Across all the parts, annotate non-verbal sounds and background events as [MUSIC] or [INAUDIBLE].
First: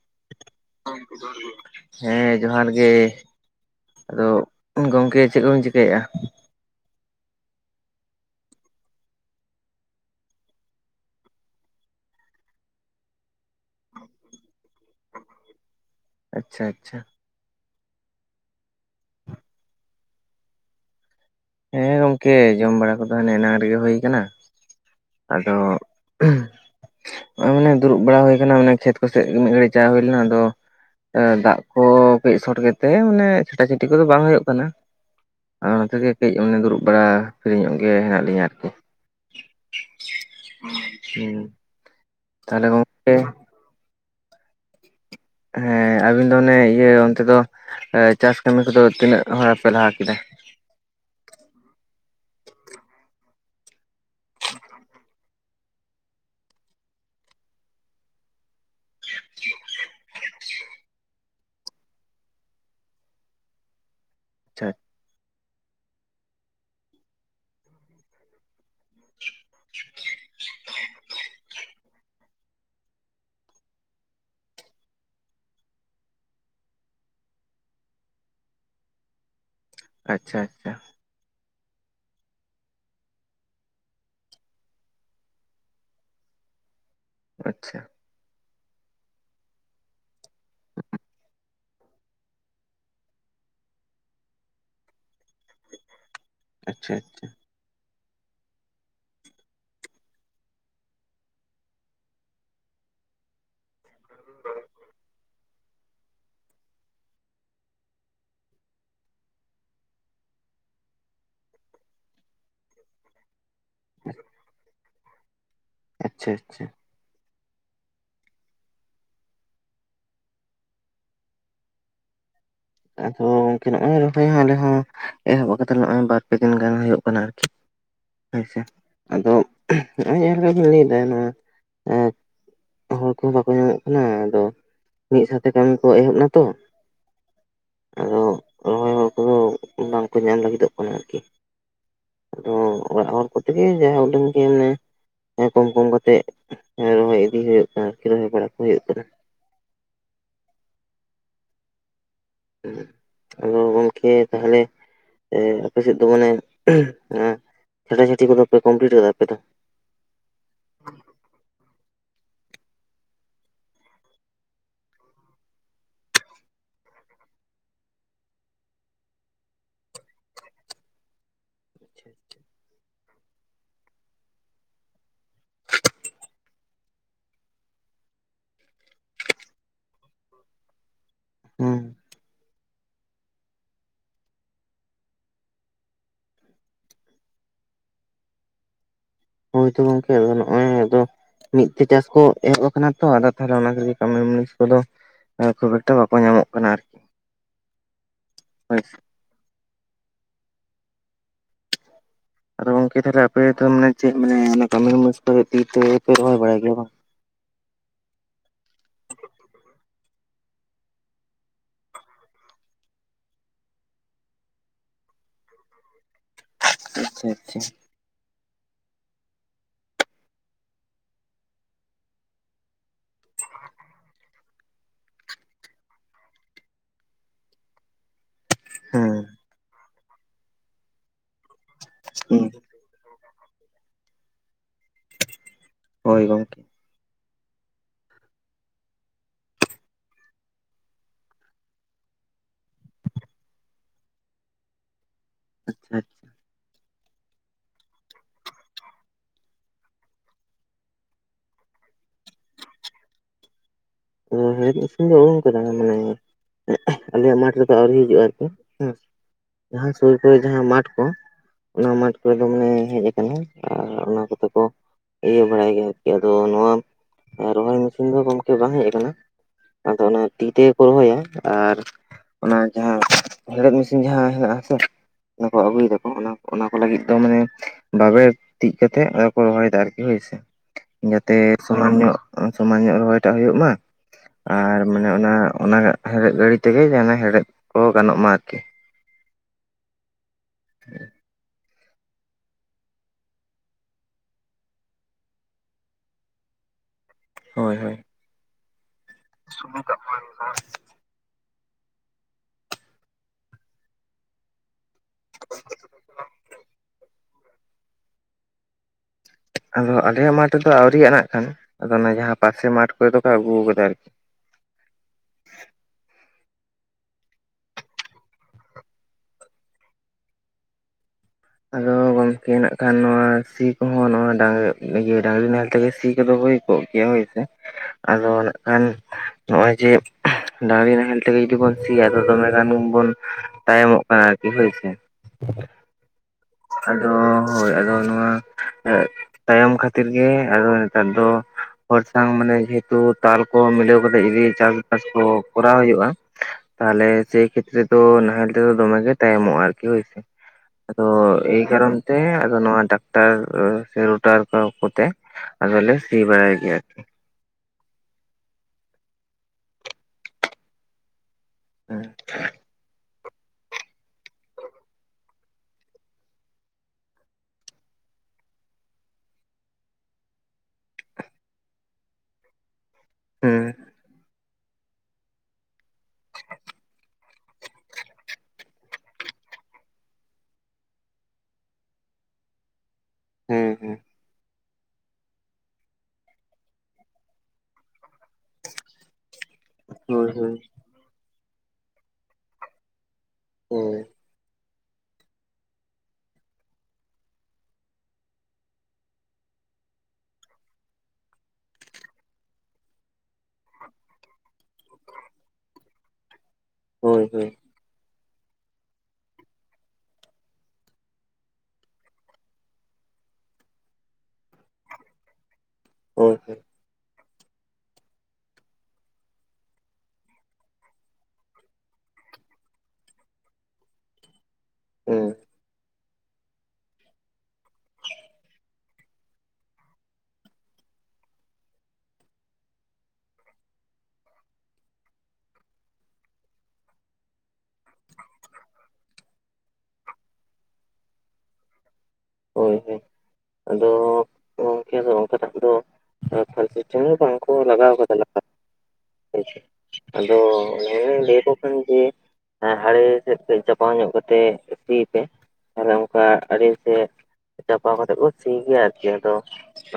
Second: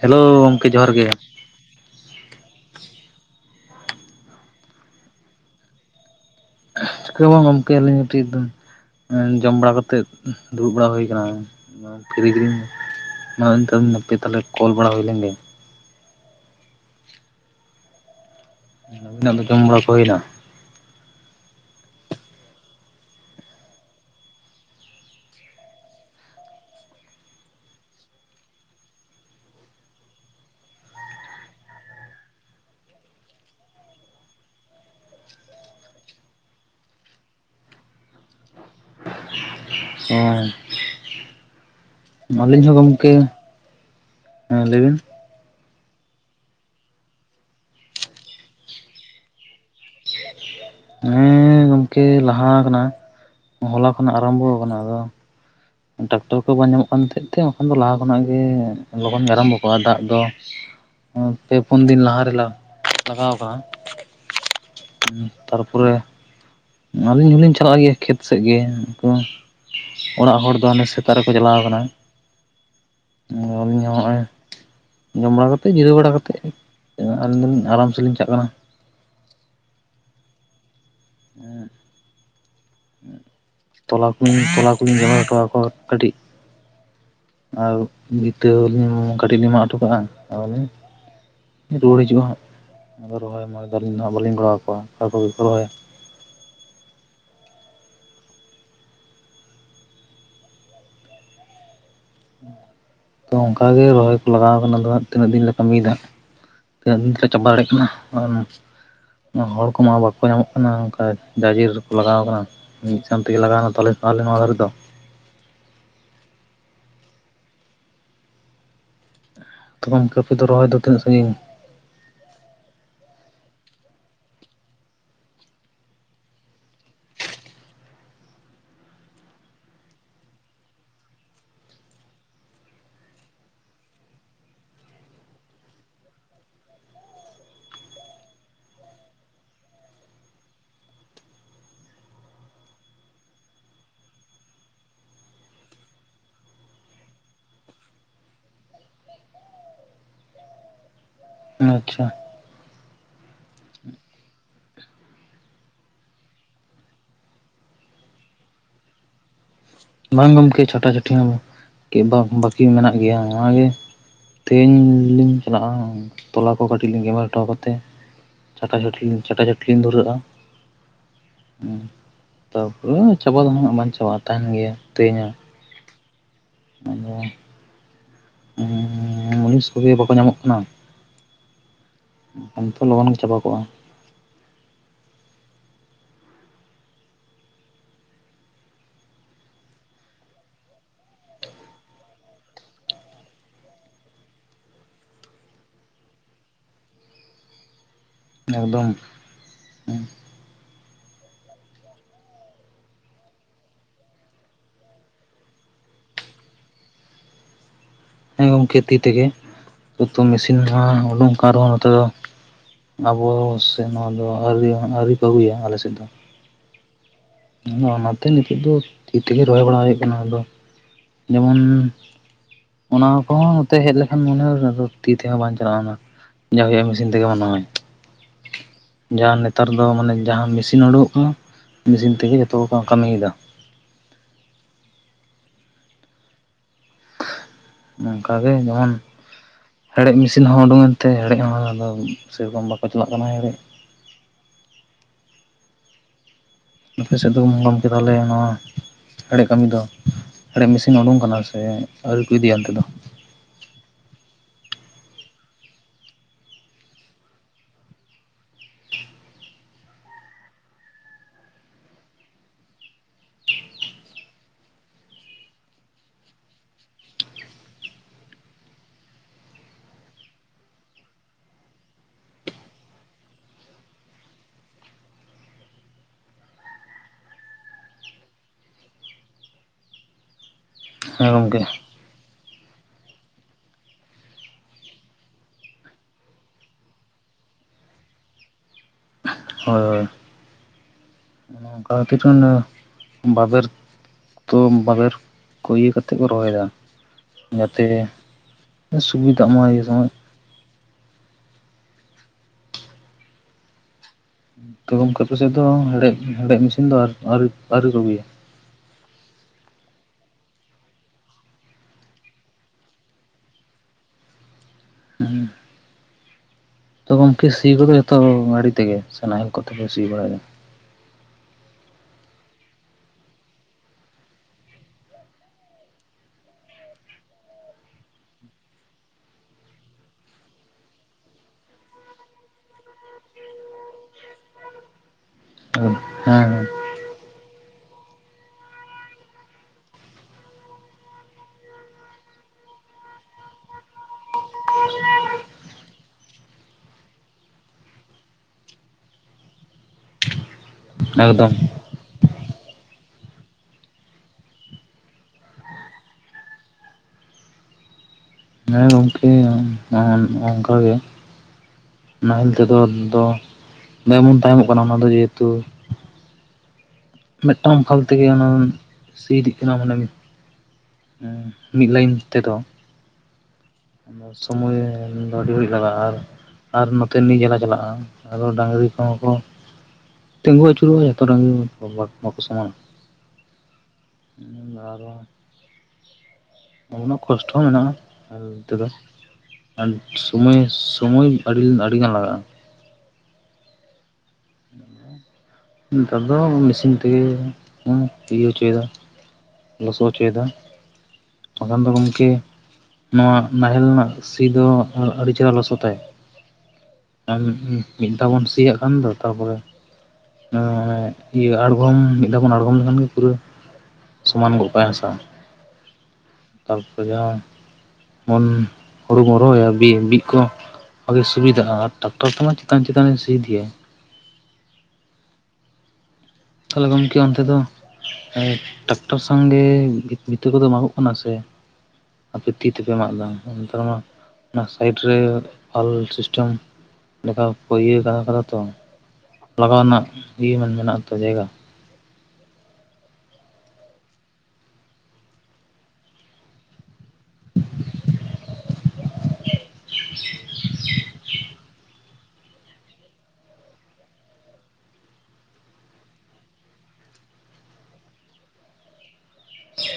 Hello ᱜᱚᱢᱠᱮ ᱦ ᱡᱚᱦᱟᱨ ᱜᱮ [INAUDIBLE] ᱦᱮᱸ, ᱡᱚᱦᱟᱨ ᱜᱮ᱾ ᱟᱫᱚ ᱜᱚᱝᱠᱮ ᱪᱮᱫ ᱠᱚᱵᱤᱱ ᱪᱤᱠᱟᱹᱭᱮᱜ-ᱟ? ᱪᱤᱠᱟᱹ ᱦᱚᱸ ᱵᱟᱝ ᱜᱚᱝᱠᱮ ᱟᱹᱞᱤᱧ ᱴᱤᱡ ᱫᱚ᱾ ᱦᱮᱸ, ᱡᱚᱢ ᱵᱟᱲᱟ ᱠᱟᱛᱮ ᱫᱩᱲᱩᱵ ᱵᱟᱲᱟ ᱦᱩᱭ ᱠᱟᱱᱟ᱾ ᱢᱟ ᱱᱤᱛ ᱯᱷᱤᱨᱤ ᱜᱮ ᱞᱤᱧ ᱢᱟ ᱱᱤᱛ ᱦᱟᱯᱮ ᱛᱟᱦᱚᱞᱮ ᱠᱚᱞ ᱵᱟᱲᱟ ᱦᱩᱭ ᱞᱮᱱ ᱜᱮ᱾ ᱟᱪᱪᱷᱟ ᱟᱪᱪᱷᱟ᱾ ᱟᱵᱤᱱᱟᱜ ᱫᱚ ᱡᱚᱢ ᱵᱟᱲᱟ ᱠᱚ ᱦᱩᱭᱮᱱᱟ? ᱦᱮᱸ ᱜᱚᱢᱠᱮ ᱡᱚᱢ ᱵᱟᱲᱟ ᱠᱚᱫᱚ ᱦᱟᱱᱮ ᱮᱱᱟᱝ ᱨᱮᱜᱮ ᱦᱩᱭ ᱠᱟᱱᱟ᱾ ᱟᱫᱚ᱾ ᱢᱟᱱᱮ ᱫᱩᱲᱩᱵ ᱵᱟᱲᱟ ᱦᱩᱭ ᱠᱟᱱᱟ ᱢᱟᱱᱮ ᱠᱷᱮᱛ ᱠᱚᱥᱮᱫ ᱜᱮ ᱢᱤᱫ ᱜᱷᱟᱹᱲᱤᱡ ᱪᱟ ᱦᱩᱭ ᱞᱮᱱᱟ ᱟᱫᱚ ᱫᱟᱜ ᱠᱚ ᱠᱟᱹᱡ ᱥᱚᱴ ᱜᱮᱛᱮ ᱢᱟᱱᱮ ᱪᱷᱟᱸᱴᱟ ᱪᱷᱟᱸᱴᱤ ᱠᱚᱫᱚ ᱵᱟᱝ ᱦᱩᱭᱩᱜ ᱠᱟᱱᱟ᱾ ᱟᱫᱚ ᱱᱚᱛᱮᱜᱮ ᱠᱟᱹᱡ ᱢᱟᱱᱮ ᱫᱩᱲᱩᱵ ᱵᱟᱲᱟ ᱯᱷᱤᱨᱤᱧᱚᱜ ᱜᱮ ᱦᱮᱱᱟᱜ ᱞᱤᱧᱟᱹ ᱟᱨᱠᱤ᱾ ᱚᱸ᱾ ᱦᱩᱸ ᱟᱹᱞᱤᱧ ᱦᱚᱸ ᱜᱚᱝᱠᱮ, ᱦᱮᱸ ᱞᱟᱹᱭ ᱵᱤᱱ᱾ ᱦᱮᱸ ᱟᱵᱤᱱ ᱫᱚ ᱚᱱᱮ ᱤᱭᱟᱹ ᱚᱱᱛᱮ ᱫᱚ ᱪᱟᱥ ᱠᱟᱹᱢᱤ ᱠᱚᱫᱚ ᱛᱤᱱᱟᱹᱜ ᱦᱚᱲᱟ ᱯᱮ ᱞᱟᱦᱟ ᱠᱮᱫᱟ? ᱦᱮᱸ ᱜᱚᱝᱠᱮ ᱞᱟᱦᱟ ᱟᱠᱟᱱᱟ ᱦᱚᱞᱟ ᱠᱷᱚᱱᱟᱜ ᱟᱨᱟᱢᱵᱷᱚ ᱟᱠᱟᱱᱟ ᱟᱫᱚ᱾ ᱴᱟᱠᱴᱚᱨ ᱠᱚ ᱵᱟᱝ ᱧᱟᱢᱚᱜ ᱠᱟᱱ ᱛᱟᱦᱮᱸᱫ ᱛᱮ ᱵᱟᱠᱷᱟᱱ ᱫᱚ ᱞᱟᱦᱟ ᱠᱷᱚᱱᱟᱜ ᱜᱮ ᱞᱚᱜᱚᱱ ᱜᱮ ᱟᱨᱟᱢᱵᱷᱚ ᱠᱚᱜᱼᱟ᱾ ᱫᱟᱜ ᱫᱚ ᱯᱮ ᱯᱩᱱ ᱫᱤᱱ ᱞᱟᱦᱟ ᱨᱮᱞᱮ ᱞᱟᱜᱟᱣ ᱠᱟᱜᱼᱟ᱾ ᱟᱪᱪᱷᱟ ᱛᱟᱨ ᱯᱚᱨᱮ᱾ ᱟᱹᱞᱤᱧ ᱦᱩᱞᱤᱧ ᱪᱟᱞᱟᱜ ᱜᱮᱭᱟ ᱠᱷᱮᱛ ᱥᱮᱫ ᱜᱮ ᱩᱱᱠᱩ ᱚᱲᱟᱜ ᱦᱚᱲ᱾ ᱦᱟᱱᱮ ᱥᱮᱛᱟᱜ ᱨᱮᱠᱚ ᱪᱟᱞᱟᱣ ᱟᱠᱟᱱᱟ ᱟᱞᱤᱧ ᱦᱚᱸ ᱦᱚᱸᱜ ᱚᱭ ᱡᱚᱢ ᱵᱟᱲᱟ ᱠᱟᱛᱮᱫ ᱡᱤᱨᱟᱹᱣ ᱵᱟᱲᱟ ᱠᱟᱛᱮᱫ ᱟᱹᱞᱤᱧ ᱫᱚᱞᱤᱧ ᱟᱨᱟᱢ ᱥᱮᱫ ᱞᱤᱧ ᱪᱟᱞᱟᱜ ᱠᱟᱱᱟ᱾ ᱟᱪᱪᱷᱟ ᱟᱪᱪᱷᱟ᱾ [UNINTELLIGIBLE] ᱛᱚᱞᱟ ᱠᱚᱞᱤᱧ ᱛᱚᱞᱟ ᱠᱚᱞᱤᱧ ᱜᱮᱢᱮᱨ ᱚᱴᱚᱣ ᱟᱠᱚᱣᱟ ᱠᱟᱹᱴᱤᱡ᱾ ᱟᱨ ᱟᱪᱪᱷᱟ ᱵᱷᱤᱛᱟᱹ ᱦᱚᱸᱞᱤᱧ ᱠᱟᱹᱴᱤᱡ ᱞᱤᱧ ᱢᱟᱜ ᱦᱚᱴᱚ ᱠᱟᱜᱼᱟ ᱟᱞᱤᱧ᱾ ᱨᱩᱣᱟᱹᱲ ᱦᱤᱡᱩᱜᱼᱟ ᱦᱟᱸᱜ ᱟᱫᱚ ᱨᱚᱦᱚᱭ ᱢᱚᱦᱚᱭ ᱫᱚ ᱟᱹᱞᱤᱧ ᱫᱚ ᱦᱟᱸᱜ ᱵᱟᱹᱞᱤᱧ ᱜᱚᱲᱚᱣ ᱟᱠᱚᱣᱟ ᱟᱠᱟ ᱜᱮᱠᱚ ᱨᱚᱦᱚᱭᱟ᱾ ᱟᱪᱪᱷᱟ ᱟᱪᱪᱷᱟ᱾ ᱛᱚ ᱚᱱᱠᱟᱜᱮ ᱨᱚᱦᱚᱭ ᱠᱚ ᱞᱟᱜᱟᱣ ᱟᱠᱟᱱᱟ ᱟᱫᱚ ᱦᱟᱸᱜ ᱛᱤᱱᱟᱹᱜ ᱫᱤᱱ ᱞᱮ ᱠᱟᱹᱢᱤ ᱮᱫᱟ ᱦᱟᱸᱜ᱾ ᱛᱤᱱᱟᱹᱜ ᱫᱤᱱ ᱛᱮᱞᱮ ᱪᱟᱵᱟ ᱫᱟᱲᱮᱭᱟᱜ ᱠᱟᱱᱟ᱾ ᱦᱚᱲ ᱠᱚᱢᱟ ᱵᱟᱠᱚ ᱧᱟᱢᱚᱜ ᱠᱟᱱᱟ ᱚᱱᱠᱟ ᱡᱟᱨ ᱡᱮᱨ ᱨᱮᱠᱚ ᱞᱟᱜᱟᱣ ᱟᱠᱟᱱᱟ, ᱢᱤᱫ ᱥᱟᱶ ᱛᱮᱜᱮ ᱞᱟᱜᱟᱣ ᱦᱚᱸ ᱛᱟᱦᱚᱞᱮ ᱟᱞᱮ ᱱᱚᱣᱟ ᱫᱷᱟᱨᱮ ᱫᱚ᱾ ᱟᱪᱪᱷᱟ ᱟᱪᱪᱷᱟ᱾ ᱛᱚ ᱜᱚᱢᱠᱮ ᱟᱯᱮ ᱫᱚ ᱨᱚᱦᱚᱭ ᱫᱚ ᱛᱤᱱᱟᱹᱜ ᱥᱟᱺᱜᱤᱧ? ᱟᱫᱚ ᱜᱚᱢᱠᱮ ᱱᱚᱜ ᱚᱭ ᱨᱚᱦᱚᱭ ᱦᱚᱸ ᱟᱞᱮ ᱦᱚᱸ ᱮᱦᱚᱵ ᱠᱟᱫᱟᱞᱮ ᱱᱚᱜ ᱚᱭ ᱵᱟᱨ ᱯᱮ ᱫᱤᱱ ᱜᱟᱱ ᱦᱩᱭᱩᱜ ᱠᱟᱱᱟ ᱟᱨᱠᱤ᱾ ᱟᱪᱪᱷᱟ ᱟᱫᱚ ᱱᱚᱜᱼᱚᱭ ᱡᱟᱦᱟᱸ ᱞᱮᱠᱟ ᱵᱤᱱ ᱞᱟᱹᱭᱫᱟ ᱱᱚᱣᱟ ᱦᱚᱲ ᱠᱚᱦᱚᱸ ᱵᱟᱠᱚ ᱧᱟᱢᱚᱜ ᱠᱟᱱᱟ ᱟᱫᱚ ᱢᱤᱜ ᱥᱟᱣᱛᱮ ᱠᱟᱹᱢᱤ ᱠᱚ ᱮᱦᱚᱵ ᱮᱱᱟ ᱛᱚ ᱟᱫᱚ ᱨᱚᱦᱚᱭ ᱦᱚᱲ ᱠᱚᱫᱚ ᱵᱟᱝᱠᱚ ᱧᱟᱢ ᱞᱟᱹᱜᱤᱫᱚᱜ ᱠᱟᱱᱟ ᱟᱨᱠᱤ᱾ ᱚ ᱚᱲᱟᱜ ᱦᱚᱲ ᱠᱚᱛᱮ ᱜᱮ ᱡᱟᱦᱟᱸ ᱩᱰᱟᱹᱝ ᱜᱮ ᱢᱟᱱᱮ ᱠᱚᱢ ᱠᱚᱢ ᱠᱟᱛᱮᱜ ᱨᱚᱦᱚᱭ ᱤᱫᱤ ᱦᱩᱭᱩᱜ ᱠᱟᱱᱟ ᱟᱨᱠᱤ ᱨᱚᱦᱚᱭ ᱵᱟᱲᱟ ᱠᱚ ᱦᱩᱭᱩᱜ ᱠᱟᱱᱟ᱾ ᱟᱪᱪᱷᱟ ᱟᱫᱚ ᱜᱚᱝᱠᱮ ᱛᱟᱦᱟᱞᱮ ᱮ ᱟᱯᱮᱥᱮᱫ ᱫᱚ ᱢᱟᱱᱮ ᱪᱷᱟᱴᱟᱪᱷᱟᱴᱤ ᱠᱚᱫᱚ ᱯᱮ ᱠᱚᱢᱯᱞᱤᱴ ᱠᱟᱫᱟ ᱟᱯᱮ ᱫᱚ? ᱵᱟᱝ ᱜᱚᱢᱠᱮ ᱪᱷᱟᱴᱟ ᱪᱷᱟᱹᱴᱤ ᱦᱚᱸ ᱵᱟᱹᱠᱤ ᱢᱮᱱᱟᱜ ᱜᱮᱭᱟ ᱚᱱᱟᱜᱮ ᱛᱮᱦᱮᱧ ᱞᱤᱧ ᱪᱟᱞᱟᱜᱼᱟ ᱛᱚᱞᱟ ᱠᱚ ᱠᱟᱹᱴᱤᱡ ᱞᱤᱧ ᱜᱮᱢᱮᱨ ᱦᱚᱴᱚᱣᱟ ᱠᱚᱛᱮ ᱪᱷᱟᱴᱟ ᱪᱷᱟᱴᱤ ᱞᱤᱧ ᱪᱷᱟᱴᱟ ᱪᱷᱟᱴᱤ ᱞᱤᱧ ᱫᱷᱩᱨᱟᱹᱜᱼᱟ᱾ ᱦᱩᱸ ᱛᱟᱯᱚᱨᱮ ᱪᱟᱵᱟ ᱫᱚ ᱦᱟᱸᱜ ᱵᱟᱝ ᱪᱟᱵᱟᱜᱼᱟ ᱛᱟᱦᱮᱱ ᱜᱮᱭᱟ ᱛᱮᱦᱮᱧᱟ ᱚᱫᱚ ᱢᱩᱱᱤᱥ ᱠᱚᱜᱮ ᱵᱟᱠᱚ ᱧᱟᱢᱚᱜ ᱠᱟᱱᱟ᱾ ᱦᱮᱸ ᱵᱟᱠᱷᱟᱱ ᱛᱚ ᱞᱚᱜᱚᱱ ᱜᱮ ᱪᱟᱵᱟ ᱠᱚᱜᱼᱟ᱾ ᱦᱳᱭᱱᱛᱚ ᱜᱚᱝᱠᱮ ᱟᱫᱚ ᱱᱚᱜᱼᱚᱭ ᱟᱫᱚ ᱢᱤᱫ ᱛᱮ ᱪᱟᱥ ᱠᱚ ᱮᱦᱚᱵ ᱟᱠᱟᱱᱟ ᱛᱚ ᱟᱫᱚ ᱛᱟᱦᱞᱮ ᱚᱱᱟ ᱛᱮᱜᱮ ᱠᱟᱹᱢᱤ ᱢᱩᱱᱤᱥ ᱠᱚᱫᱚ ᱟᱸ ᱠᱷᱩᱵ ᱮᱠᱴᱟ ᱵᱟᱠᱚ ᱧᱟᱢᱚᱜ ᱠᱟᱱᱟ ᱟᱨᱠᱤ᱾ ᱦᱳᱭ ᱮᱠᱫᱚᱢ ᱥᱮ ᱦ [UNINTELLIGIBLE] ᱟᱫᱚ ᱜᱚᱝᱠᱮ ᱛᱟᱦᱞᱮ ᱟᱯᱮ ᱫᱚ ᱢᱟᱱᱮ ᱪᱮᱜ ᱢᱟᱱᱮ ᱚᱱᱟ ᱠᱟᱹᱢᱤ ᱨᱮ [UNINTELLIGIBLE] ᱛᱤ ᱛᱮᱯᱮ ᱨᱚᱦᱚᱭ ᱵᱟᱲᱟᱭ ᱜᱮᱭᱟ ᱵᱟᱝ? ᱦᱮᱸ ᱜᱚᱝᱠᱮ ᱛᱤ ᱛᱮᱜᱮ, ᱯᱚᱛᱛᱷᱚᱢ ᱢᱮᱥᱤᱱ ᱱᱚᱣᱟ ᱩᱰᱩᱝ ᱠᱟᱱ ᱨᱮᱦᱚᱸ ᱱᱟᱛᱮ ᱫᱚ ᱟᱵᱚ ᱥᱮᱜ ᱱᱚᱣᱟ ᱫᱚ ᱟᱹᱨᱤ ᱟᱹᱨᱤ ᱠᱚ ᱟᱹᱜᱩᱭᱟ ᱟᱞᱮᱥᱮᱫ ᱫᱚ᱾ [UNINTELLIGIBLE] ᱱᱚᱣᱟ ᱢᱟᱛᱮ ᱱᱤᱛᱚᱜ ᱫᱚ ᱛᱤ ᱛᱮᱜᱮ ᱨᱚᱦᱚᱭ ᱵᱟᱲᱟ ᱦᱩᱭᱩᱜ ᱠᱟᱱᱟ᱾ ᱟᱫᱚ ᱡᱮᱢᱚᱱ ᱚᱱᱟ ᱠᱚᱦᱚᱸ ᱱᱚᱛᱮ ᱦᱮᱡ ᱞᱮᱠᱷᱟᱱ ᱢᱚᱱᱮ [UNINTELLIGIBLE] ᱛᱤ ᱛᱮᱦᱚᱸ ᱵᱟᱝ ᱪᱟᱞᱟᱜᱼᱟᱱᱟ᱾ ᱡᱟ ᱦᱩᱭᱩᱜᱼᱟ ᱢᱤᱥᱤᱱ ᱛᱮᱜᱮ ᱢᱚᱱᱮᱦᱟᱭ᱾ ᱦᱮᱸ ᱡᱟᱦᱟᱸ ᱱᱮᱛᱟᱨ ᱫᱚ ᱢᱟᱱᱮ ᱡᱟᱦᱟᱸ ᱢᱤᱥᱤᱱ ᱩᱰᱩᱠᱚᱜ ᱠᱟᱱᱟ ᱢᱤᱥᱤᱱ ᱛᱮᱜᱮ ᱦᱩᱸ ᱡᱷᱚᱛᱚ ᱠᱚ ᱠᱟᱹᱢᱤᱭ ᱫᱟ᱾ ᱦᱳᱭ ᱜᱚᱝᱠᱮ᱾ ᱱᱚᱝᱠᱟᱜᱮ ᱡᱮᱢᱚᱱ ᱦᱮᱲᱦᱮᱜ ᱢᱤᱥᱤᱱ ᱦᱚᱸ ᱩᱰᱩᱜ ᱮᱱᱛᱮ ᱦᱮᱲᱮᱜ ᱦᱚᱲ ᱟᱫᱚ ᱥᱮᱨᱚᱠᱚᱢ ᱵᱟᱠᱚ ᱪᱟᱞᱟᱜ ᱠᱟᱱᱟ ᱦᱮᱲᱦᱮᱜ᱾ [UNINTELLIGIBLE] ᱟᱯᱮ ᱥᱮᱜ ᱫᱚ ᱜᱚᱝᱠᱮ ᱛᱟᱦᱟᱞᱮ ᱱᱚᱣᱟ, ᱦᱮᱲᱮᱜ ᱠᱟᱹᱢᱤ ᱫᱚ ᱦᱮᱰᱮᱜ ᱢᱤᱥᱤᱱ ᱩᱰᱩᱝ ᱠᱟᱱᱟ ᱥᱮ ᱟᱹᱣᱨᱤ ᱠᱚ ᱤᱫᱤᱭᱟ ᱚᱱᱛᱮ ᱫᱚ? ᱦᱮᱲᱮᱜ ᱢᱤᱥᱤᱱ ᱫᱚ ᱳᱰᱳᱝ ᱠᱟᱱᱟ ᱢᱟᱱᱮ ᱟᱞᱮᱭᱟᱜ ᱢᱟᱴᱷ ᱨᱮᱫᱚ ᱟᱹᱣᱨᱤ ᱦᱤᱡᱩᱜᱼᱟ᱾ ᱡᱟᱦᱟᱸᱭ ᱥᱳᱨ ᱠᱚᱨᱮ ᱡᱟᱦᱟᱸ ᱢᱟᱴᱷ ᱠᱚ ᱚᱱᱟ ᱢᱟᱴᱷ ᱠᱚᱨᱮ ᱫᱚ ᱢᱚᱱᱮ ᱦᱮᱡ ᱠᱟᱱᱟ ᱟᱨ ᱚᱱᱟ ᱠᱚᱛᱮ ᱠᱚ ᱤᱭᱟᱹ ᱵᱟᱲᱟᱭ ᱜᱮᱭᱟ ᱟᱨᱠᱤ ᱟᱫᱚ ᱱᱚᱣᱟ, ᱨᱚᱦᱚᱭ ᱢᱤᱥᱤᱱ ᱫᱚ ᱜᱚᱝᱠᱮ ᱵᱟᱝ ᱦᱮᱡ ᱠᱟᱱᱟ? ᱟᱫᱚ ᱚᱱᱟ ᱛᱤ ᱛᱮᱜᱮ ᱠᱚ ᱨᱚᱦᱚᱭᱟ᱾ ᱟᱨ ᱚᱱᱟ ᱡᱟᱦᱟᱸ ᱦᱮᱸᱰᱦᱮᱫ ᱢᱤᱥᱤᱱ ᱡᱟᱦᱟᱸ ᱦᱮᱱᱟᱜ ᱟᱥᱮ ᱚᱱᱟ ᱠᱚ ᱟᱹᱜᱩᱭ ᱫᱟᱠᱚ ᱚᱱᱟ ᱚᱱᱟ ᱠᱚ ᱞᱟᱹᱜᱤᱫ ᱫᱚ ᱢᱟᱱᱮ ᱵᱟᱵᱮᱨ ᱛᱤᱡ ᱠᱟᱛᱮᱜ ᱟᱫᱚ ᱠᱚ ᱨᱚᱦᱚᱭ ᱫᱟ ᱟᱨᱠᱤ ᱦᱮᱸᱥᱮ᱾ ᱦᱮᱸ ᱡᱟᱛᱮ ᱜᱚᱢᱠᱮ ᱥᱚᱢᱟᱱ ᱧᱚᱜ ᱥᱚᱢᱟᱱ ᱧᱚᱜ ᱨᱚᱦᱚᱭᱴᱟᱜ ᱦᱩᱭᱩᱜᱭ ᱢᱟ᱾ ᱟᱨ ᱢᱟᱱᱮ ᱚᱱᱟ ᱚᱱᱟ ᱦᱮᱲᱦᱮᱫ ᱜᱟᱹᱲᱤ ᱛᱮᱜᱮ ᱡᱮᱱᱚ ᱦᱮᱲᱦᱮᱫ ᱠᱚ ᱜᱟᱱᱚᱜ ᱢᱟ ᱟᱨᱠᱤ᱾ ᱦᱳᱭ ᱦᱳᱭ᱾ [UNINTELLIGIBLE] ᱚᱱᱮ ᱚᱝᱠᱟ ᱠᱤᱪᱷᱩᱱ [UNINTELLIGIBLE] ᱫᱚ ᱵᱟᱵᱮᱨ ᱛᱮ᱾ ᱛᱚ ᱵᱟᱵᱮᱨ, ᱠᱚ ᱤᱭᱟᱹ ᱠᱟᱛᱮᱫ ᱠᱚ ᱨᱚᱦᱚᱭᱮᱫᱟ᱾ ᱦᱳᱭ ᱡᱟᱛᱮ ᱦᱳᱭ ᱥᱩᱵᱤᱫᱟᱜ ᱢᱟ ᱤᱭᱟᱹ ᱥᱚᱢᱚᱭ᱾ ᱛ ᱜᱚᱢᱠᱮ ᱟᱯᱮᱥᱮᱫ ᱫᱚ ᱦᱮᱰᱮᱡ ᱦᱮᱰᱮᱡ ᱢᱤᱥᱤᱱ ᱫᱚ ᱟᱨ ᱟᱹᱣᱨᱤ ᱟᱹᱣᱨᱤ ᱠᱚ ᱟᱹᱜᱩᱭᱟ᱾ ᱟᱫᱚ ᱟᱞᱮᱭᱟᱜ ᱢᱟᱴᱷ ᱨᱮᱫᱚ ᱟᱹᱣᱨᱤᱭᱟᱜ ᱱᱟᱜ ᱠᱷᱟᱱ ᱟᱫᱚ ᱚᱱᱟ ᱡᱟᱦᱟᱸ ᱯᱟᱥᱮ ᱢᱟᱴᱷ ᱠᱚᱨᱮ ᱫᱚ ᱠᱚ ᱟᱹᱜᱩ ᱠᱟᱫᱟ ᱟᱨᱠᱤ᱾ ᱦᱩᱸ ᱛᱚ ᱜᱚᱢᱠᱮ ᱥᱤ ᱠᱚᱫᱚ ᱡᱚᱛᱚ ᱜᱟᱹᱰᱤ ᱛᱮᱜᱮ ᱥᱮ ᱱᱟᱦᱮᱞ ᱠᱚᱛᱮ ᱠᱚ ᱥᱤ ᱵᱟᱲᱟᱭᱮᱫᱟ? ᱟᱫᱚ ᱜᱚᱢᱠᱮ ᱱᱟᱜ ᱠᱷᱟᱱ ᱱᱚᱣᱟ ᱥᱤ ᱠᱚᱦᱚᱸ ᱱᱚᱣᱟ ᱰᱟᱝ ᱤᱭᱟᱹ ᱰᱟᱝᱨᱤ ᱱᱟᱦᱮᱞ ᱛᱮᱜᱮ ᱥᱤ ᱠᱚᱫᱚ ᱦᱳᱭ ᱠᱚᱜ [UNINTELLIGIBLE] ᱦᱳᱭᱥᱮ ᱟᱫᱚ ᱱᱟᱜ ᱠᱷᱟᱱ ᱱᱚᱜᱼᱚᱭ ᱡᱮ ᱰᱟᱝᱨᱤ ᱱᱟᱦᱮᱞ ᱛᱮᱜᱮ ᱡᱩᱫᱤ ᱵᱚᱱ ᱥᱤᱭᱟ ᱟᱫᱚ ᱫᱚᱢᱮ ᱜᱟᱱ ᱵᱚᱱ ᱛᱟᱭᱚᱢᱚᱜ ᱵᱟᱠᱤᱥ [UNINTELLIGIBLE] [UNINTELLIGIBLE] ᱦᱮᱸᱮᱸ [UNINTELLIGIBLE] ᱟᱫᱚ ᱦᱳᱭ ᱟᱫᱚ ᱱᱚᱣᱟ ᱛᱟᱭᱚᱢ ᱠᱷᱟᱹᱛᱤᱨ ᱜᱮ ᱟᱫᱚ ᱱᱮᱛᱟᱨ ᱫᱚ, ᱦᱚᱲ ᱥᱟᱝ ᱢᱟᱱᱮ ᱡᱮᱦᱮᱛᱩ ᱛᱟᱞ ᱠᱚ ᱢᱤᱞᱟᱹᱣ ᱠᱟᱛᱮᱜ ᱡᱩᱫ‌ᱤ‌ ᱜᱮ ᱪᱟᱥᱵᱟᱥ ᱠᱚ ᱠᱚᱨᱟᱣ ᱦᱩᱭᱩᱜᱼᱟ᱾ ᱛᱟᱦᱚᱞᱮ ᱥᱮᱭ ᱠᱷᱮᱛᱨᱮ ᱫᱚ ᱱᱟᱦᱮᱞ ᱛᱮᱫᱚ ᱫᱚᱢᱮᱜ ᱜᱮ ᱛᱟᱭᱚᱢᱚᱜᱼᱟ ᱟᱨᱠᱤ ᱦᱳᱭᱥᱮ᱾ ᱛᱚ ᱮᱠᱫᱚᱢ ᱮᱭ ᱠᱟᱨᱚᱱ ᱛᱮ ᱟᱫᱚ ᱱᱚᱣᱟ ᱰᱟᱠᱛᱟᱨ ᱥᱮ ᱨᱳᱴᱟᱨ ᱠᱚ ᱠᱚᱛᱮ ᱟᱫᱚ ᱞᱮ ᱥᱤ ᱵᱟᱲᱟᱭ ᱜᱮᱭᱟ‌ ᱟᱨᱠᱤ᱾ ᱜᱚᱝᱠᱮ ᱚᱱ-ᱚᱱᱠᱟ ᱜᱮ᱾ ᱱᱟᱦᱮᱞ ᱛᱮᱫᱚ ᱫᱚ ᱫᱚᱢᱮ ᱵᱚᱱ ᱛᱟᱭᱚᱢᱚᱜ ᱠᱟᱱᱟ ᱚᱱᱟ ᱫᱚ ᱡᱮᱦᱮᱛᱩ ᱢᱤᱫᱴᱟᱝ ᱯᱷᱟᱞ ᱛᱮᱜᱮ ᱚᱱᱟ ᱫᱚ ᱥᱤ ᱤᱫᱤᱜ ᱠᱟᱱᱟ ᱢᱚᱱᱮ ᱢᱤᱫ ᱞᱟᱭᱤᱱ ᱛᱮᱫᱚ᱾ ᱦᱮᱸ᱾ ᱥᱚᱢᱚᱭ ᱫᱚ ᱟᱹᱰᱤ ᱜᱷᱟᱲᱤᱡ ᱞᱟᱜᱟᱜᱼᱟ ᱟᱨ ᱟᱨ ᱱᱚᱛᱮ ᱱᱤᱡᱟᱹᱞᱟ ᱪᱟᱞᱟᱜᱼᱟ ᱟᱫᱚ ᱰᱟᱝᱨᱤ ᱠᱚᱦᱚᱸ ᱠᱚ ᱛᱤᱸᱜᱩ ᱟᱹᱪᱩᱨᱚᱜᱼᱟ ᱡᱷᱚᱛᱚ ᱰᱟᱝᱨᱤ ᱵᱟᱠ ᱵᱟᱠ ᱵᱟᱠᱚ ᱥᱚᱢᱟᱱᱚᱜ-ᱟ᱾ ᱦᱮᱸ ᱦᱮᱸ᱾ ᱟᱫᱚ ᱱᱟᱦᱜ ᱠᱚᱥᱴᱚ ᱦᱚᱸ ᱢᱮᱱᱟᱜᱼᱟ᱾ [UNINTELLIGIBLE] ᱦᱳᱭ ᱦᱳᱭ ᱥᱚᱢᱚᱭ ᱥᱚᱢᱚᱭ ᱟᱹᱰᱤᱱ ᱟᱹᱰᱤ ᱟᱹᱰᱤᱜᱟᱱ ᱞᱟᱜᱟᱜᱼᱟ᱾ ᱚ᱾ ᱱᱮᱛᱟᱨ ᱫᱚ ᱚ ᱢᱮᱥᱤᱱ ᱛᱮᱜᱮ ᱵᱚᱱ ᱤᱭᱟᱹ ᱦᱚᱪᱚᱭᱮᱫᱟ᱾ ᱞᱚᱥᱚ ᱦᱚᱪᱚᱭᱮᱫᱟ ᱵᱟᱝᱠᱷᱟᱱ ᱫᱚ ᱜᱚᱝᱠᱮ ᱱᱚᱣᱟ ᱱᱟᱦᱮᱞ ᱨᱮᱱᱟᱜ ᱥᱤ ᱫᱚ ᱟ-ᱟᱹᱰᱤ ᱪᱮᱦᱨᱟ ᱞᱚᱥᱚᱛᱟᱭ᱾ ᱦᱳᱭ ᱟᱨ ᱦᱳᱭ ᱢᱤᱫ ᱫᱷᱟᱣ ᱵᱚᱱ ᱥᱤᱭᱟᱜ ᱠᱟᱱ ᱫᱚ ᱛᱟᱨᱯᱚᱨᱮ ᱟᱫᱚ ᱢᱟᱱᱮ ᱤᱭᱟᱹ ᱟᱬᱜᱚᱢ ᱢᱤᱫ ᱫᱷᱟᱣ ᱵᱚᱱ ᱟᱬᱜᱚᱢ ᱞᱮᱠᱷᱟᱱ ᱜᱮ ᱯᱩᱨᱟᱹ ᱥᱚᱢᱟᱱ ᱜᱚᱜ ᱠᱟᱜ-ᱟᱭ ᱦᱟᱥᱟ᱾ ᱦᱳᱭ ᱦᱳᱭ᱾ ᱛᱟᱨᱯᱚᱨᱮ ᱡᱟᱦᱟᱸᱱ ᱵᱚᱱ ᱦᱩᱲᱩ ᱵᱚᱱ ᱨᱚᱦᱚᱭᱟ ᱵᱤ ᱵᱤᱫ ᱠᱚ-ᱼ ᱵᱷᱟᱜᱮ ᱥᱩᱵᱤᱫᱟᱜᱼᱟ ᱟᱨ ᱴᱟᱠᱴᱟᱨ ᱛᱮᱢᱟ ᱪᱮᱛᱟᱱ ᱪᱮᱛᱟᱱ ᱮ ᱥᱤ ᱤᱫᱤᱭᱟ᱾ ᱦᱮᱸ᱾ ᱛᱟᱦᱚᱞᱮ ᱜᱚᱢᱠᱮ ᱚᱱᱛᱮ ᱫᱚ ᱮᱭ ᱴᱨᱟᱠᱴᱚᱨ ᱥᱚᱝᱜᱮ ᱵᱷᱤ-ᱵᱷᱤᱛᱟᱹ ᱠᱚᱫᱚ ᱢᱟᱝᱚᱜ ᱠᱟᱱᱟ ᱥᱮ ᱟᱯᱮ ᱛᱤ ᱛᱮᱯᱮ ᱢᱟᱜ ᱮᱫᱟ᱾ ᱱᱮᱛᱟᱨ ᱢᱟ ᱚᱱᱟ ᱥᱟᱭᱤᱴ ᱨᱮ ᱯᱷᱟᱞ ᱥᱤᱥᱴᱮᱢ ᱞᱮᱠᱟ ᱠᱚᱠᱚ ᱤᱭᱟᱹ ᱟᱠᱟᱟ ᱠᱟᱫᱟ ᱛᱚ᱾ ᱞᱟᱜᱟᱣ ᱱᱟᱜ ᱤᱭᱟᱹ ᱢᱮᱱ-ᱢᱮᱱᱟᱜ ᱟᱛᱚ ᱡᱟᱭᱜᱟ᱾ ᱦᱳᱭ ᱦᱳᱭ ᱟᱫᱚ ᱜᱚᱝᱠᱮ ᱫᱚ ᱚᱱᱠᱟ ᱴᱟᱜ ᱫᱚ [UNINTELLIGIBLE] ᱵᱟᱝᱠᱚ ᱞᱟᱜᱟᱣ ᱠᱟᱫᱟ ᱞᱟᱜ ᱟᱫᱚ ᱞᱟᱹᱭ ᱦᱚᱸ ᱞᱟᱹᱭ ᱟᱠᱚ ᱠᱷᱟᱱ ᱡᱮ ᱦᱮᱸ ᱟᱲᱮ ᱥᱮᱫ ᱠᱟᱹᱡ ᱪᱟᱯᱟᱣ ᱧᱚᱜ ᱠᱟᱛᱮᱜ ᱥᱤᱭ ᱯᱮ ᱛᱟᱦᱞᱮ ᱚᱱᱠᱟ ᱟᱲᱮ ᱥᱮᱫ ᱪᱟᱯᱟᱣ ᱠᱟᱛᱮ ᱠᱚ ᱥᱤ ᱜᱮᱭᱟ ᱟᱨᱠᱤ ᱟᱫᱚ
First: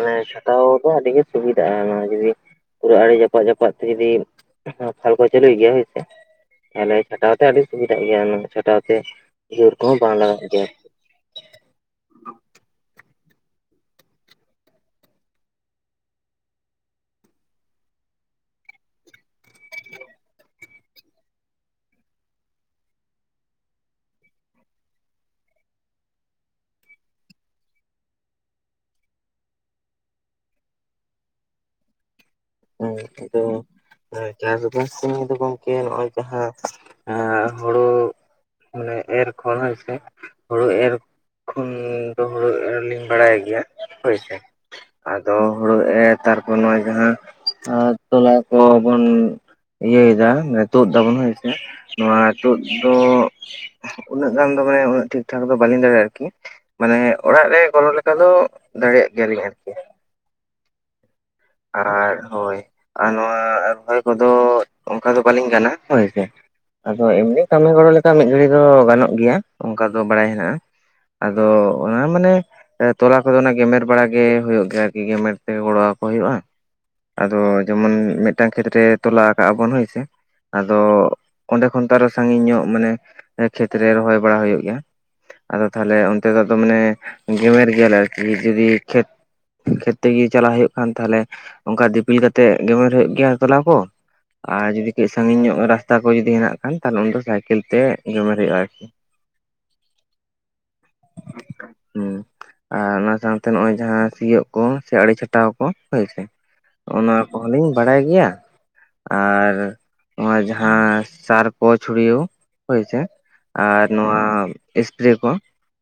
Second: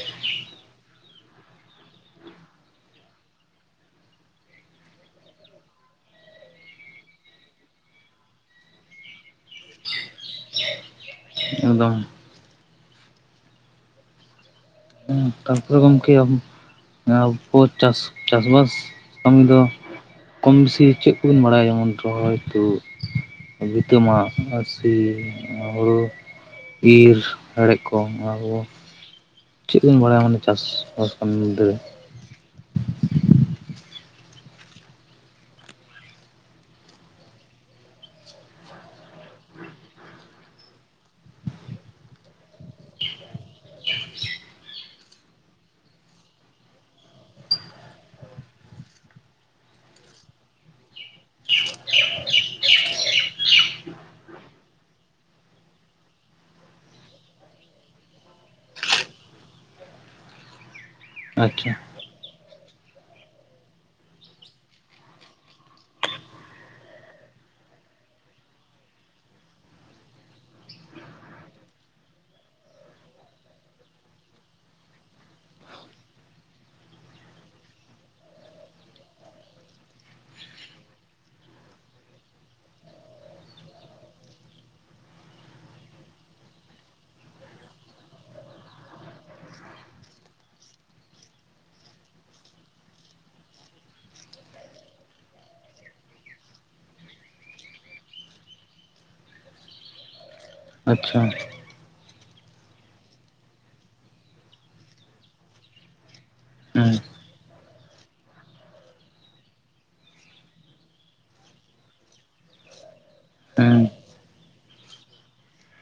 ᱢᱟᱱᱮ ᱪᱷᱟᱠᱟᱣ ᱫᱚ ᱟᱹᱰᱤ ᱜᱮ ᱥᱩᱵᱤᱫᱟᱜᱼᱟ ᱚᱱᱟ ᱡᱩᱫᱤ ᱯᱩᱨᱟᱹ ᱟᱲᱮ ᱡᱟᱯᱟᱜᱫ ᱡᱟᱯᱟᱜ ᱛᱮ ᱡᱩᱫᱤ ᱯᱷᱟᱞᱠᱚ ᱪᱟᱹᱞᱩᱭ ᱜᱮᱭᱟ ᱦᱳᱭ ᱥᱮ᱾ ᱛᱟᱦᱚᱞᱮ ᱪᱷᱟᱴᱟᱣ ᱛᱮ ᱟᱹᱰᱤ ᱥᱩᱵᱤᱫᱟᱜ ᱜᱮᱭᱟ, ᱟᱱᱟ ᱫᱚ ᱪᱷᱟᱴᱟᱣ ᱛᱮ ᱡᱳᱨ ᱠᱚᱦᱚᱸ ᱵᱟᱝ ᱞᱟᱜᱟᱜ ᱜᱮᱭᱟ᱾ ᱮᱠᱫᱚᱢ᱾ ᱦᱩᱸ ᱛᱟᱨᱯᱚᱨᱮ ᱜᱚᱢᱠᱮ ᱟᱢ ᱟᱵᱚ ᱪᱟᱥ ᱪᱟᱥᱵᱟᱥ ᱠᱟᱹᱢᱤ ᱫᱚ ᱠᱚᱢ ᱵᱮᱥᱤ ᱪᱮᱫ ᱠᱚᱵᱤᱱ ᱵᱟᱲᱟᱭᱟ ᱡᱮᱢᱚᱱ ᱨᱚᱦᱚᱭ ᱛᱩᱫ ᱵᱦᱤᱛᱟᱹ ᱢᱟᱜ ᱟᱨ ᱥᱤ ᱟᱨ ᱦᱳᱲᱳ ᱤᱨ ᱦᱮᱸᱲᱮᱫ ᱠᱚ ᱚᱱᱟ ᱠᱚᱫᱚ ᱪᱮᱫ ᱵᱤᱱ ᱵᱟᱲᱟᱭᱟ ᱢᱟᱱᱮ ᱪᱟᱥ-ᱵᱟᱥ ᱠᱟᱹᱢᱤ ᱢᱩᱫᱽ ᱨᱮ? ᱦᱮᱸ ᱦᱮᱸ ᱪᱟᱥᱵᱟᱥ ᱥᱩᱢᱟᱹᱭ ᱫᱚ ᱜᱚᱝᱠᱮ ᱦᱚᱸᱜᱼᱚᱭ ᱡᱟᱦᱟᱸ ᱮᱸ ᱦᱳᱲᱳ ᱢᱟᱱᱮ ᱮᱨ ᱠᱷᱚᱱ ᱦᱳᱭ [UNINTELLIGIBLE] ᱦᱳᱲᱳ ᱮᱨ ᱠᱷᱚᱱ ᱫᱚ ᱦᱳᱲᱳ ᱮᱨᱞᱤᱧ ᱵᱟᱲᱟᱭ ᱜᱮᱭᱟ ᱦᱳᱭ ᱥᱮ᱾ ᱟᱫᱚ ᱦᱳᱲᱳ ᱮᱨ ᱛᱟᱨᱯᱚᱨ ᱱᱚᱜ-ᱚᱭ ᱡᱟᱦᱟᱸ ᱟ ᱛᱚᱞᱟ ᱠᱚᱦᱚᱵᱚᱱ ᱤᱭᱟᱹᱭ ᱫᱟ ᱛᱩᱫ ᱫᱟᱵᱚᱱ ᱦᱳᱭ ᱥᱮ, ᱱᱚᱣᱟ ᱛᱳᱫ ᱫᱚ ᱩᱱᱟᱹᱜ ᱜᱟᱱ ᱫᱚ ᱢᱟᱱᱮ ᱩᱱᱟᱹᱜ ᱴᱷᱤᱠ ᱴᱷᱟᱠ ᱫᱚ ᱵᱟᱹᱞᱤᱧ ᱫᱟᱲᱮᱭᱟᱜᱼᱟ ᱟᱨᱠᱤ᱾ ᱢᱟᱱᱮ ᱚᱲᱟᱜ ᱨᱮ ᱜᱚᱞᱚ ᱞᱮᱠᱟ ᱫᱚ ᱫᱟᱲᱮᱭᱟᱜ ᱜᱮᱭᱟᱞᱤᱧ ᱟᱨᱠᱤ᱾ ᱟᱪᱪᱷᱟ᱾ ᱟᱨ ᱦᱳᱭ ᱟᱨ ᱱᱚᱣᱟ ᱨᱚᱦᱚᱭ ᱠᱚᱫᱚ ᱚᱱᱠᱟ ᱫᱚ ᱵᱟᱹᱞᱤᱧ ᱜᱟᱱᱟ ᱦᱳᱭ ᱥᱮ᱾ ᱟᱫᱚ ᱮᱢᱱᱤ ᱠᱟᱹᱢᱤ ᱜᱚᱲᱚ ᱞᱮᱠᱟ ᱢᱤᱫ ᱜᱷᱟᱹᱲᱤ ᱫᱚ ᱜᱟᱱᱚᱜ ᱜᱮᱭᱟ ᱚᱱᱠᱟ ᱫᱚ ᱵᱟᱲᱟᱭ ᱦᱮᱱᱟᱜᱼᱟ᱾ ᱟᱫᱚ ᱚᱱᱟ ᱢᱟᱱᱮ ᱥᱮ ᱛᱚᱞᱟ ᱠᱚᱫᱚ ᱚᱱᱮ ᱜᱮᱢᱮᱨ ᱵᱟᱲᱟ ᱜᱮ ᱦᱩᱭᱩᱜ ᱜᱮᱭᱟ ᱟᱨᱠᱤ, ᱜᱮᱢᱮᱨ ᱛᱮ ᱜᱚᱲᱚ ᱟᱠᱚ ᱦᱩᱭᱩᱜᱼᱟ᱾ ᱟᱫᱚ ᱡᱮᱢᱚᱱ ᱢᱮᱫᱴᱟᱝ ᱠᱷᱮᱛ ᱨᱮ ᱛᱚᱞᱟ ᱟᱠᱟᱜ-ᱟ ᱵᱚᱱ ᱦᱳᱭ ᱥᱮ ᱟᱫᱚᱻ ᱚᱸᱰᱮ ᱠᱷᱚᱱ ᱛᱚ ᱟᱨᱚ ᱥᱟᱺᱜᱤᱧ ᱧᱚᱜ ᱢᱟᱱᱮ ᱠᱷᱮᱛᱨᱮ ᱨᱚᱦᱚᱭ ᱵᱟᱲᱟ ᱦᱩᱭᱩᱜ ᱜᱮᱭᱟ᱾ ᱟᱫᱚ ᱛᱟᱦᱚᱞᱮ ᱚᱱᱛᱮ ᱫᱚ ᱟᱫᱚ ᱢᱟᱱᱮ ᱜᱮᱢᱮᱨ ᱜᱮᱭᱟᱞᱮ ᱟᱨᱠᱤ ᱡᱩᱫᱤ ᱠᱷᱮᱛ ᱠᱷᱮᱛ ᱛᱮᱜᱮ ᱪᱟᱞᱟᱣ ᱦᱩᱭᱩᱜ ᱠᱷᱟᱱ, ᱛᱟᱦᱚᱞᱮ ᱚᱱᱠᱟ ᱫᱤᱯᱤᱞ ᱠᱟᱛᱮᱜ ᱜᱮᱢᱮᱨ ᱦᱩᱭᱩᱜ ᱜᱮᱭᱟ ᱛᱚᱞᱟ ᱠᱚ᱾ ᱟᱨ ᱡᱩᱫᱤ ᱠᱟᱹᱡ ᱥᱟᱺᱜᱤᱧ ᱧᱚᱜ ᱨᱟᱥᱛᱟ ᱠᱚ ᱡᱩᱫᱤ ᱦᱮᱱᱟᱜ ᱠᱷᱟᱱ, ᱛᱟᱦᱚᱞᱮ ᱩᱱ ᱫᱚ ᱥᱟᱭᱠᱮᱞ ᱛᱮ ᱜᱮᱢᱮᱨ ᱦᱩᱭᱩᱜᱼᱟ ᱟᱨ ᱟᱪᱪᱷᱟ᱾ ᱦᱮᱸ, ᱟᱨ ᱚᱱᱟ ᱥᱟᱶᱛᱮ ᱱᱚᱜᱼᱚᱭ ᱡᱟᱦᱟᱸ ᱥᱤᱭᱚᱜ ᱠᱚ ᱥᱮ ᱟᱲᱮ ᱪᱷᱟᱴᱟᱣ ᱠᱚ ᱦᱳᱭ ᱥᱮ ᱦᱮᱸ ᱦᱚᱸᱜ-ᱚ ᱱᱚᱣᱟ ᱠᱚᱦᱚᱸ ᱞᱤᱧ ᱵᱟᱲᱟᱭ ᱜᱮᱭᱟ᱾ ᱟᱨ ᱱᱚᱣᱟ ᱡᱟᱦᱟ ᱥᱟᱨ ᱠᱚ ᱪᱷᱩᱲᱤᱭᱟᱹᱣ ᱦᱳᱭ ᱥᱮ᱾ ᱦᱮᱸ ᱟᱨ ᱱᱚᱣᱟ ᱮᱥᱯᱮᱨᱮ ᱠᱚ᱾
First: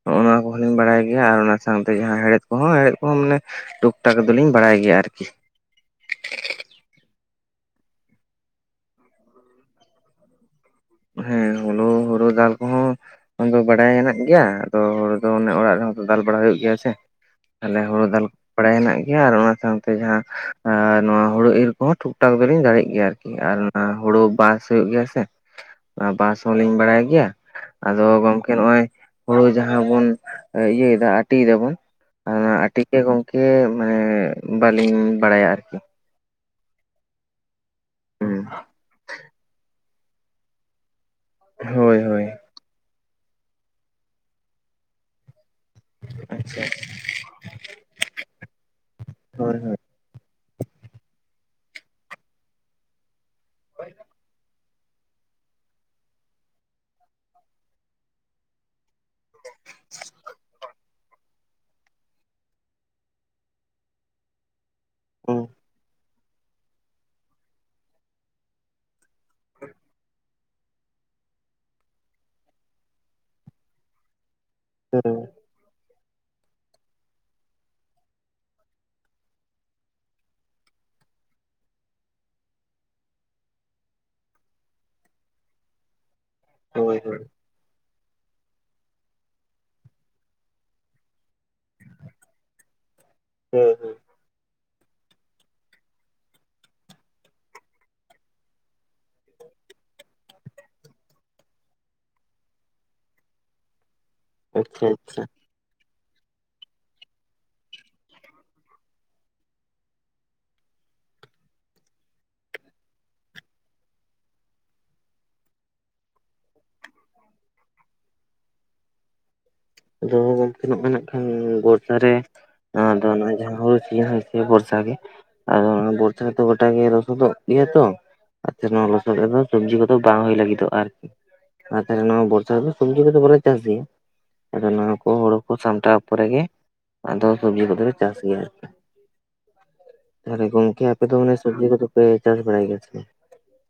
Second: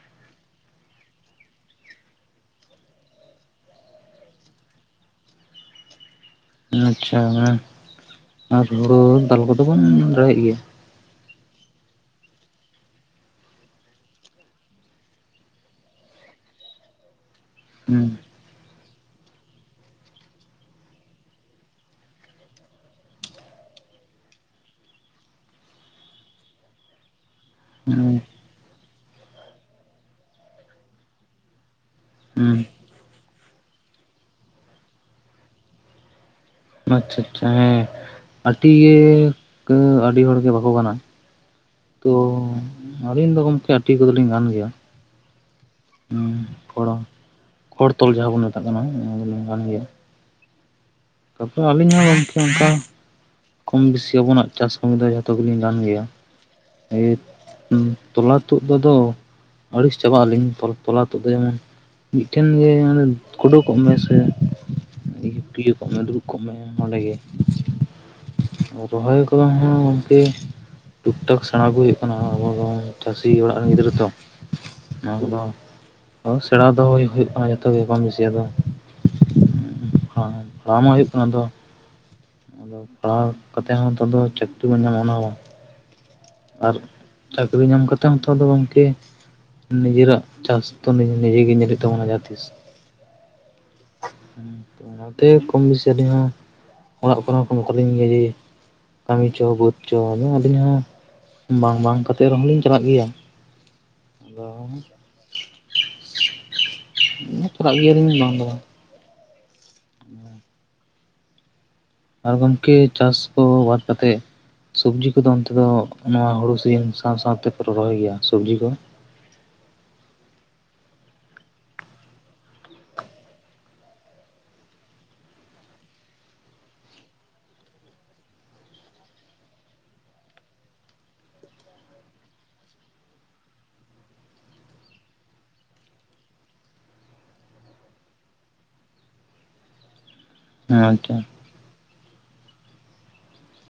ᱦᱚᱸᱜ-ᱚ ᱱᱚᱣᱟ ᱠᱚ ᱜᱤ ᱞᱤᱧ ᱵᱟᱲᱟᱭ ᱜᱮᱭᱟ ᱟᱨ ᱚᱱᱟ ᱥᱟᱶᱛᱮ ᱡᱟᱦᱟᱸ ᱦᱮᱲᱦᱮᱫ ᱠᱚᱦᱚᱸ ᱦᱮᱦᱮᱫ ᱠᱚᱦᱚᱸ ᱢᱟᱱᱮ ᱴᱩᱠ ᱴᱟᱠ ᱫᱚᱞᱤᱧ ᱵᱟᱲᱟᱭ ᱜᱮᱭᱟ ᱟᱨᱠᱤ᱾ ᱟᱪᱪᱷᱟ ᱦᱮᱸ, ᱟᱨ ᱦᱩᱲᱩ ᱫᱟᱞ ᱠᱚᱫᱚ ᱵᱚᱱ ᱫᱟᱲᱮᱜ ᱜᱮᱭᱟ? ᱦᱮᱸ ᱦᱩᱱᱩ ᱦᱳᱲᱳ ᱪᱟᱞ ᱠᱚ ᱦᱚᱸ ᱚᱱᱟᱫᱚ ᱵᱟᱰᱟᱭ ᱦᱮᱱᱟᱜ ᱜᱮᱭᱟ, ᱟᱫᱚ ᱦᱳᱲᱳ ᱫᱚ ᱚᱱᱮ ᱚᱲᱟᱜ ᱨᱮᱦᱚ ᱛᱚ ᱫᱟᱞ ᱵᱟᱲᱟ ᱦᱩᱭᱩᱜ ᱜᱮᱭᱟ ᱥᱮ᱾ ᱟᱞᱮ ᱦᱳᱲᱳ ᱦᱩᱸ ᱫᱟᱞ ᱵᱟᱲᱟᱭ ᱦᱮᱱᱟᱜ ᱜᱮᱭᱟ ᱟᱨ ᱚᱱᱟ ᱥᱟᱶᱛᱮ ᱡᱟᱦᱟᱸ ᱮᱸ ᱱᱚᱣᱟ ᱦᱩᱲᱩ ᱤᱨ ᱠᱚᱦᱚᱸ ᱴᱷᱩᱠᱴᱟᱠ ᱫᱚᱞᱤᱧ ᱫᱟᱲᱮᱜ ᱜᱮᱭᱟ ᱟᱨᱠᱤ᱾ ᱟᱨ ᱚᱱᱟ ᱦᱳᱲᱳ ᱵᱟᱥ ᱦᱩᱭᱩᱜ ᱜᱮᱭᱟ ᱥᱮ? ᱵᱟᱥ ᱦᱚᱸᱞᱤᱧ ᱵᱟᱲᱟᱭ ᱜᱮᱭᱟ᱾ ᱟᱫᱚ ᱦᱩᱸ ᱜᱚᱝᱠᱮ ᱱᱚᱜᱼᱚᱭ ᱦᱳᱲᱳ ᱡᱟᱦᱟᱸ ᱵᱚᱱ ᱤᱭᱟᱹᱭ ᱫᱟ ᱟᱹᱴᱤᱭ ᱫᱟᱵᱚᱱ᱾ ᱚᱱᱟ ᱦᱩᱸ ᱟᱹᱴᱤ ᱜᱮ ᱜᱚᱝᱠᱮ ᱢᱟᱱᱮ ᱵᱟᱞᱤᱧ ᱵᱟᱲᱟᱭᱟ ᱟᱨᱠᱤ᱾ ᱟᱪᱪᱷᱟ ᱟᱪᱪᱷᱟ ᱦᱮᱸ, ᱦᱩᱸ ᱟᱹᱴᱤ ᱜᱮ ᱟᱹᱰᱤ ᱦᱚᱲ ᱜᱮ ᱵᱟᱠᱚ ᱜᱟᱱᱟ᱾ ᱦᱳᱭ ᱛᱚ ᱦᱳᱭ᱾ ᱟᱹᱞᱤᱧ ᱫᱚ ᱜᱚᱢᱠᱮ ᱟᱹᱴᱤ ᱠᱚᱫᱚᱞᱤᱧ ᱜᱟᱱ ᱜᱮᱭᱟ᱾ ᱦᱩᱸ ᱟᱪᱪᱷᱟ᱾ ᱠᱷᱚᱲ ᱛᱚᱞ ᱡᱟᱦᱟᱸ ᱵᱚᱱ ᱢᱮᱛᱟᱜ ᱠᱟᱱᱟ ᱚᱱᱟ ᱫᱚ ᱦᱳᱭ ᱱᱝᱠᱟᱱ ᱦᱳᱭ ᱜᱮᱭᱟ᱾ ᱛᱟᱯᱚᱨ ᱟᱹᱞᱤᱧ ᱦᱚᱸ ᱜᱚᱢᱠᱮ ᱚᱱᱠᱟ᱾ ᱠᱚᱢ ᱵᱮᱥᱤ ᱟᱵᱚᱱᱟᱜ ᱪᱟᱥ ᱠᱟᱹᱢᱤ ᱫᱚ ᱡᱚᱛᱚ ᱜᱮᱞᱤᱧ ᱜᱟᱱ ᱜᱮᱭᱟ᱾ ᱛᱚᱞᱟ ᱛᱩᱫ ᱛᱚᱫᱚ ᱟᱹᱲᱤᱥ ᱪᱟᱵᱟᱜ ᱟᱹᱞᱤᱧ ᱛᱚᱞ ᱛᱚᱞᱟ ᱛᱚᱫ ᱫᱚ ᱡᱮᱢᱚᱱ ᱢᱤᱫᱴᱷᱮᱱ ᱜᱮ ᱢᱟᱱᱮ ᱠᱩᱰᱩ ᱠᱚᱜ ᱢᱮ ᱥᱮ ᱦᱩᱸ [UNINTELLIGIBLE] ᱠᱚᱜ ᱢᱮ, ᱫᱩᱲᱩᱵ ᱠᱚᱜ ᱢᱮ, ᱚᱸᱰᱮ ᱜᱮ᱾ ᱨᱚᱦᱚᱭ ᱠᱚ ᱦᱚᱸ ᱜᱚᱢᱠᱮ᱾ ᱴᱩᱠ ᱴᱟᱠ ᱥᱮᱸᱬᱟ ᱟᱜᱩᱭ ᱦᱩᱭᱩᱜ ᱠᱟᱱᱟ ᱟᱵᱚ ᱫᱚ ᱪᱟᱹᱥᱤ ᱚᱲᱟᱜ ᱨᱮᱱ ᱜᱤᱫᱽᱨᱟᱹ ᱛᱚ᱾ ᱚᱱᱟ ᱦᱩᱸ ᱠᱚᱫᱚ ᱥᱮᱬᱟ ᱫᱚ ᱦᱩᱭᱩᱜ ᱠᱟᱱᱟ ᱡᱚᱛᱚ ᱜᱮ ᱠᱚᱢ ᱵᱮᱥᱤ ᱟᱫᱚ᱾ [UNINTELLIGIBLE] ᱯᱟᱲᱦᱟᱣ ᱢᱟ ᱦᱩᱭᱩᱜ ᱠᱟᱱᱟ ᱟᱫᱚ, ᱟᱫᱚ ᱯᱟᱲᱦᱟᱣ ᱠᱟᱛᱮᱫ ᱦᱚᱸ ᱱᱮᱛᱟᱨ ᱫᱚ ᱪᱟᱹᱠᱨᱤ ᱵᱮᱱ ᱧᱟᱢᱟ ᱚᱱᱟ ᱦᱚᱸ ᱵᱟᱝ᱾ ᱟᱨ ᱦᱳᱭ ᱦᱳᱭ ᱦᱳᱭ ᱪᱟᱹᱠᱨᱤ ᱧᱟᱢ ᱠᱟᱛᱮᱫ [UNINTELLIGIBLE] ᱫᱚ ᱜᱚᱝᱠᱮ ᱱᱤᱡᱮᱨᱟᱜ ᱪᱟᱥ ᱫᱚ ᱱᱤᱡᱮ ᱜᱮ ᱧᱮᱞ ᱦᱚᱭᱩᱜ ᱛᱟᱵᱚᱱᱟ ᱡᱟᱦᱟᱸ ᱛᱤᱥ᱾ ᱦᱳᱭ [UNINTELLIGIBLE] ᱚᱱᱟᱛᱮ ᱠᱚᱢ ᱵᱮᱥᱤ ᱟᱹᱞᱤᱧ ᱦᱚᱸ ᱚᱲᱟᱜ ᱠᱚᱨᱮ ᱦᱚᱸ ᱠᱚ [UNINTELLIGIBLE] ᱠᱟᱹᱢᱤ ᱪᱚ, ᱵᱟᱹᱫᱽ ᱪᱚ, ᱟᱫᱚ ᱟᱹᱞᱤᱧ ᱦᱚᱸ ᱵᱟᱝ ᱵᱟᱝ ᱠᱟᱛᱮᱝ ᱨᱮᱦᱚᱸ ᱞᱤᱧ ᱪᱟᱞᱟᱜ ᱜᱮᱭᱟ᱾ ᱟᱪᱪᱷᱟ ᱟᱪᱪᱷᱟ᱾ ᱪᱟᱞᱟᱜ ᱜᱮᱭᱟᱞᱤᱧ ᱵᱟᱝ ᱫᱚ ᱵᱟᱝ᱾ [INAUDIBLE] ᱟᱨ ᱜᱚᱢᱠᱮ ᱪᱟᱥ ᱠᱚ ᱵᱟᱫ ᱠᱟᱛᱮᱫ ᱥᱚᱵᱽᱡᱤ ᱠᱚᱫᱚ ᱚᱱᱛᱮ ᱫᱚ ᱱᱚᱣᱟ ᱦᱩᱲᱩ ᱥᱤᱡᱤᱱ ᱥᱟᱶ ᱥᱟᱶ ᱛᱮᱯᱮ ᱨᱚᱦᱚᱭ ᱜᱮᱭᱟ ᱥᱚᱵᱽᱡᱤ ᱠᱚ? ᱟᱫᱚ ᱜᱚᱝᱠᱮ ᱱᱚᱜ-ᱚᱭ ᱱᱟᱜ ᱠᱷᱟᱱ ᱜᱚᱴ ᱫᱷᱟᱨᱮ ᱟᱫᱚ ᱚᱱᱟ ᱡᱟᱦᱟᱸ [UNINTELLIGIBLE] ᱥᱮ ᱵᱚᱨᱥᱟ ᱜᱮ, ᱟᱫᱚ ᱵᱚᱨᱥᱟ ᱨᱮᱛᱚ ᱜᱚᱴᱟ ᱜᱮ ᱨᱚᱥᱩᱫᱚᱜ ᱜᱮᱭᱟ ᱛᱚ᱾ ᱟᱪᱪᱷᱟ ᱱᱚᱣᱟ ᱞᱚᱥᱚᱫ ᱨᱮᱫᱚ ᱥᱚᱵᱽᱡᱤ ᱠᱚᱫᱚ ᱵᱟᱝ ᱦᱩᱭ ᱞᱟᱹᱜᱤᱫᱼᱟ ᱟᱨᱠᱤ᱾ ᱟᱨ ᱛᱟᱦᱚᱞᱮ ᱱᱚᱣᱟ ᱵᱚᱨᱥᱟ ᱨᱮᱫᱚ ᱥᱚᱵᱽᱡᱤ ᱠᱚᱫᱚ ᱵᱟᱞᱮ ᱪᱟᱥ ᱜᱮᱭᱟ᱾ ᱟᱫᱚ ᱱᱚᱣᱟ ᱠᱚ ᱦᱩᱲᱩ ᱠᱚ ᱥᱟᱢᱴᱟᱣ ᱯᱚᱨᱮ ᱜᱮ ᱟᱫᱚ ᱥᱚᱵᱽᱡᱤ ᱠᱚᱫᱚ ᱞᱮ ᱪᱟᱥ ᱜᱮᱭᱟ ᱟᱨᱠᱤ᱾ [UNINTELLIGIBLE] ᱛᱟᱦᱚᱞᱮ ᱦᱮᱸ ᱜᱚᱝᱠᱮ ᱟᱯᱮ ᱟᱪᱪᱷᱟ ᱫᱚ ᱢᱟᱱᱮ ᱥᱚᱵᱽᱡᱤ ᱠᱚᱫᱚ ᱯᱮ ᱪᱟᱥ ᱵᱟᱲᱟᱭ ᱜᱮᱭᱟ ᱥᱮ ᱪᱮᱫ?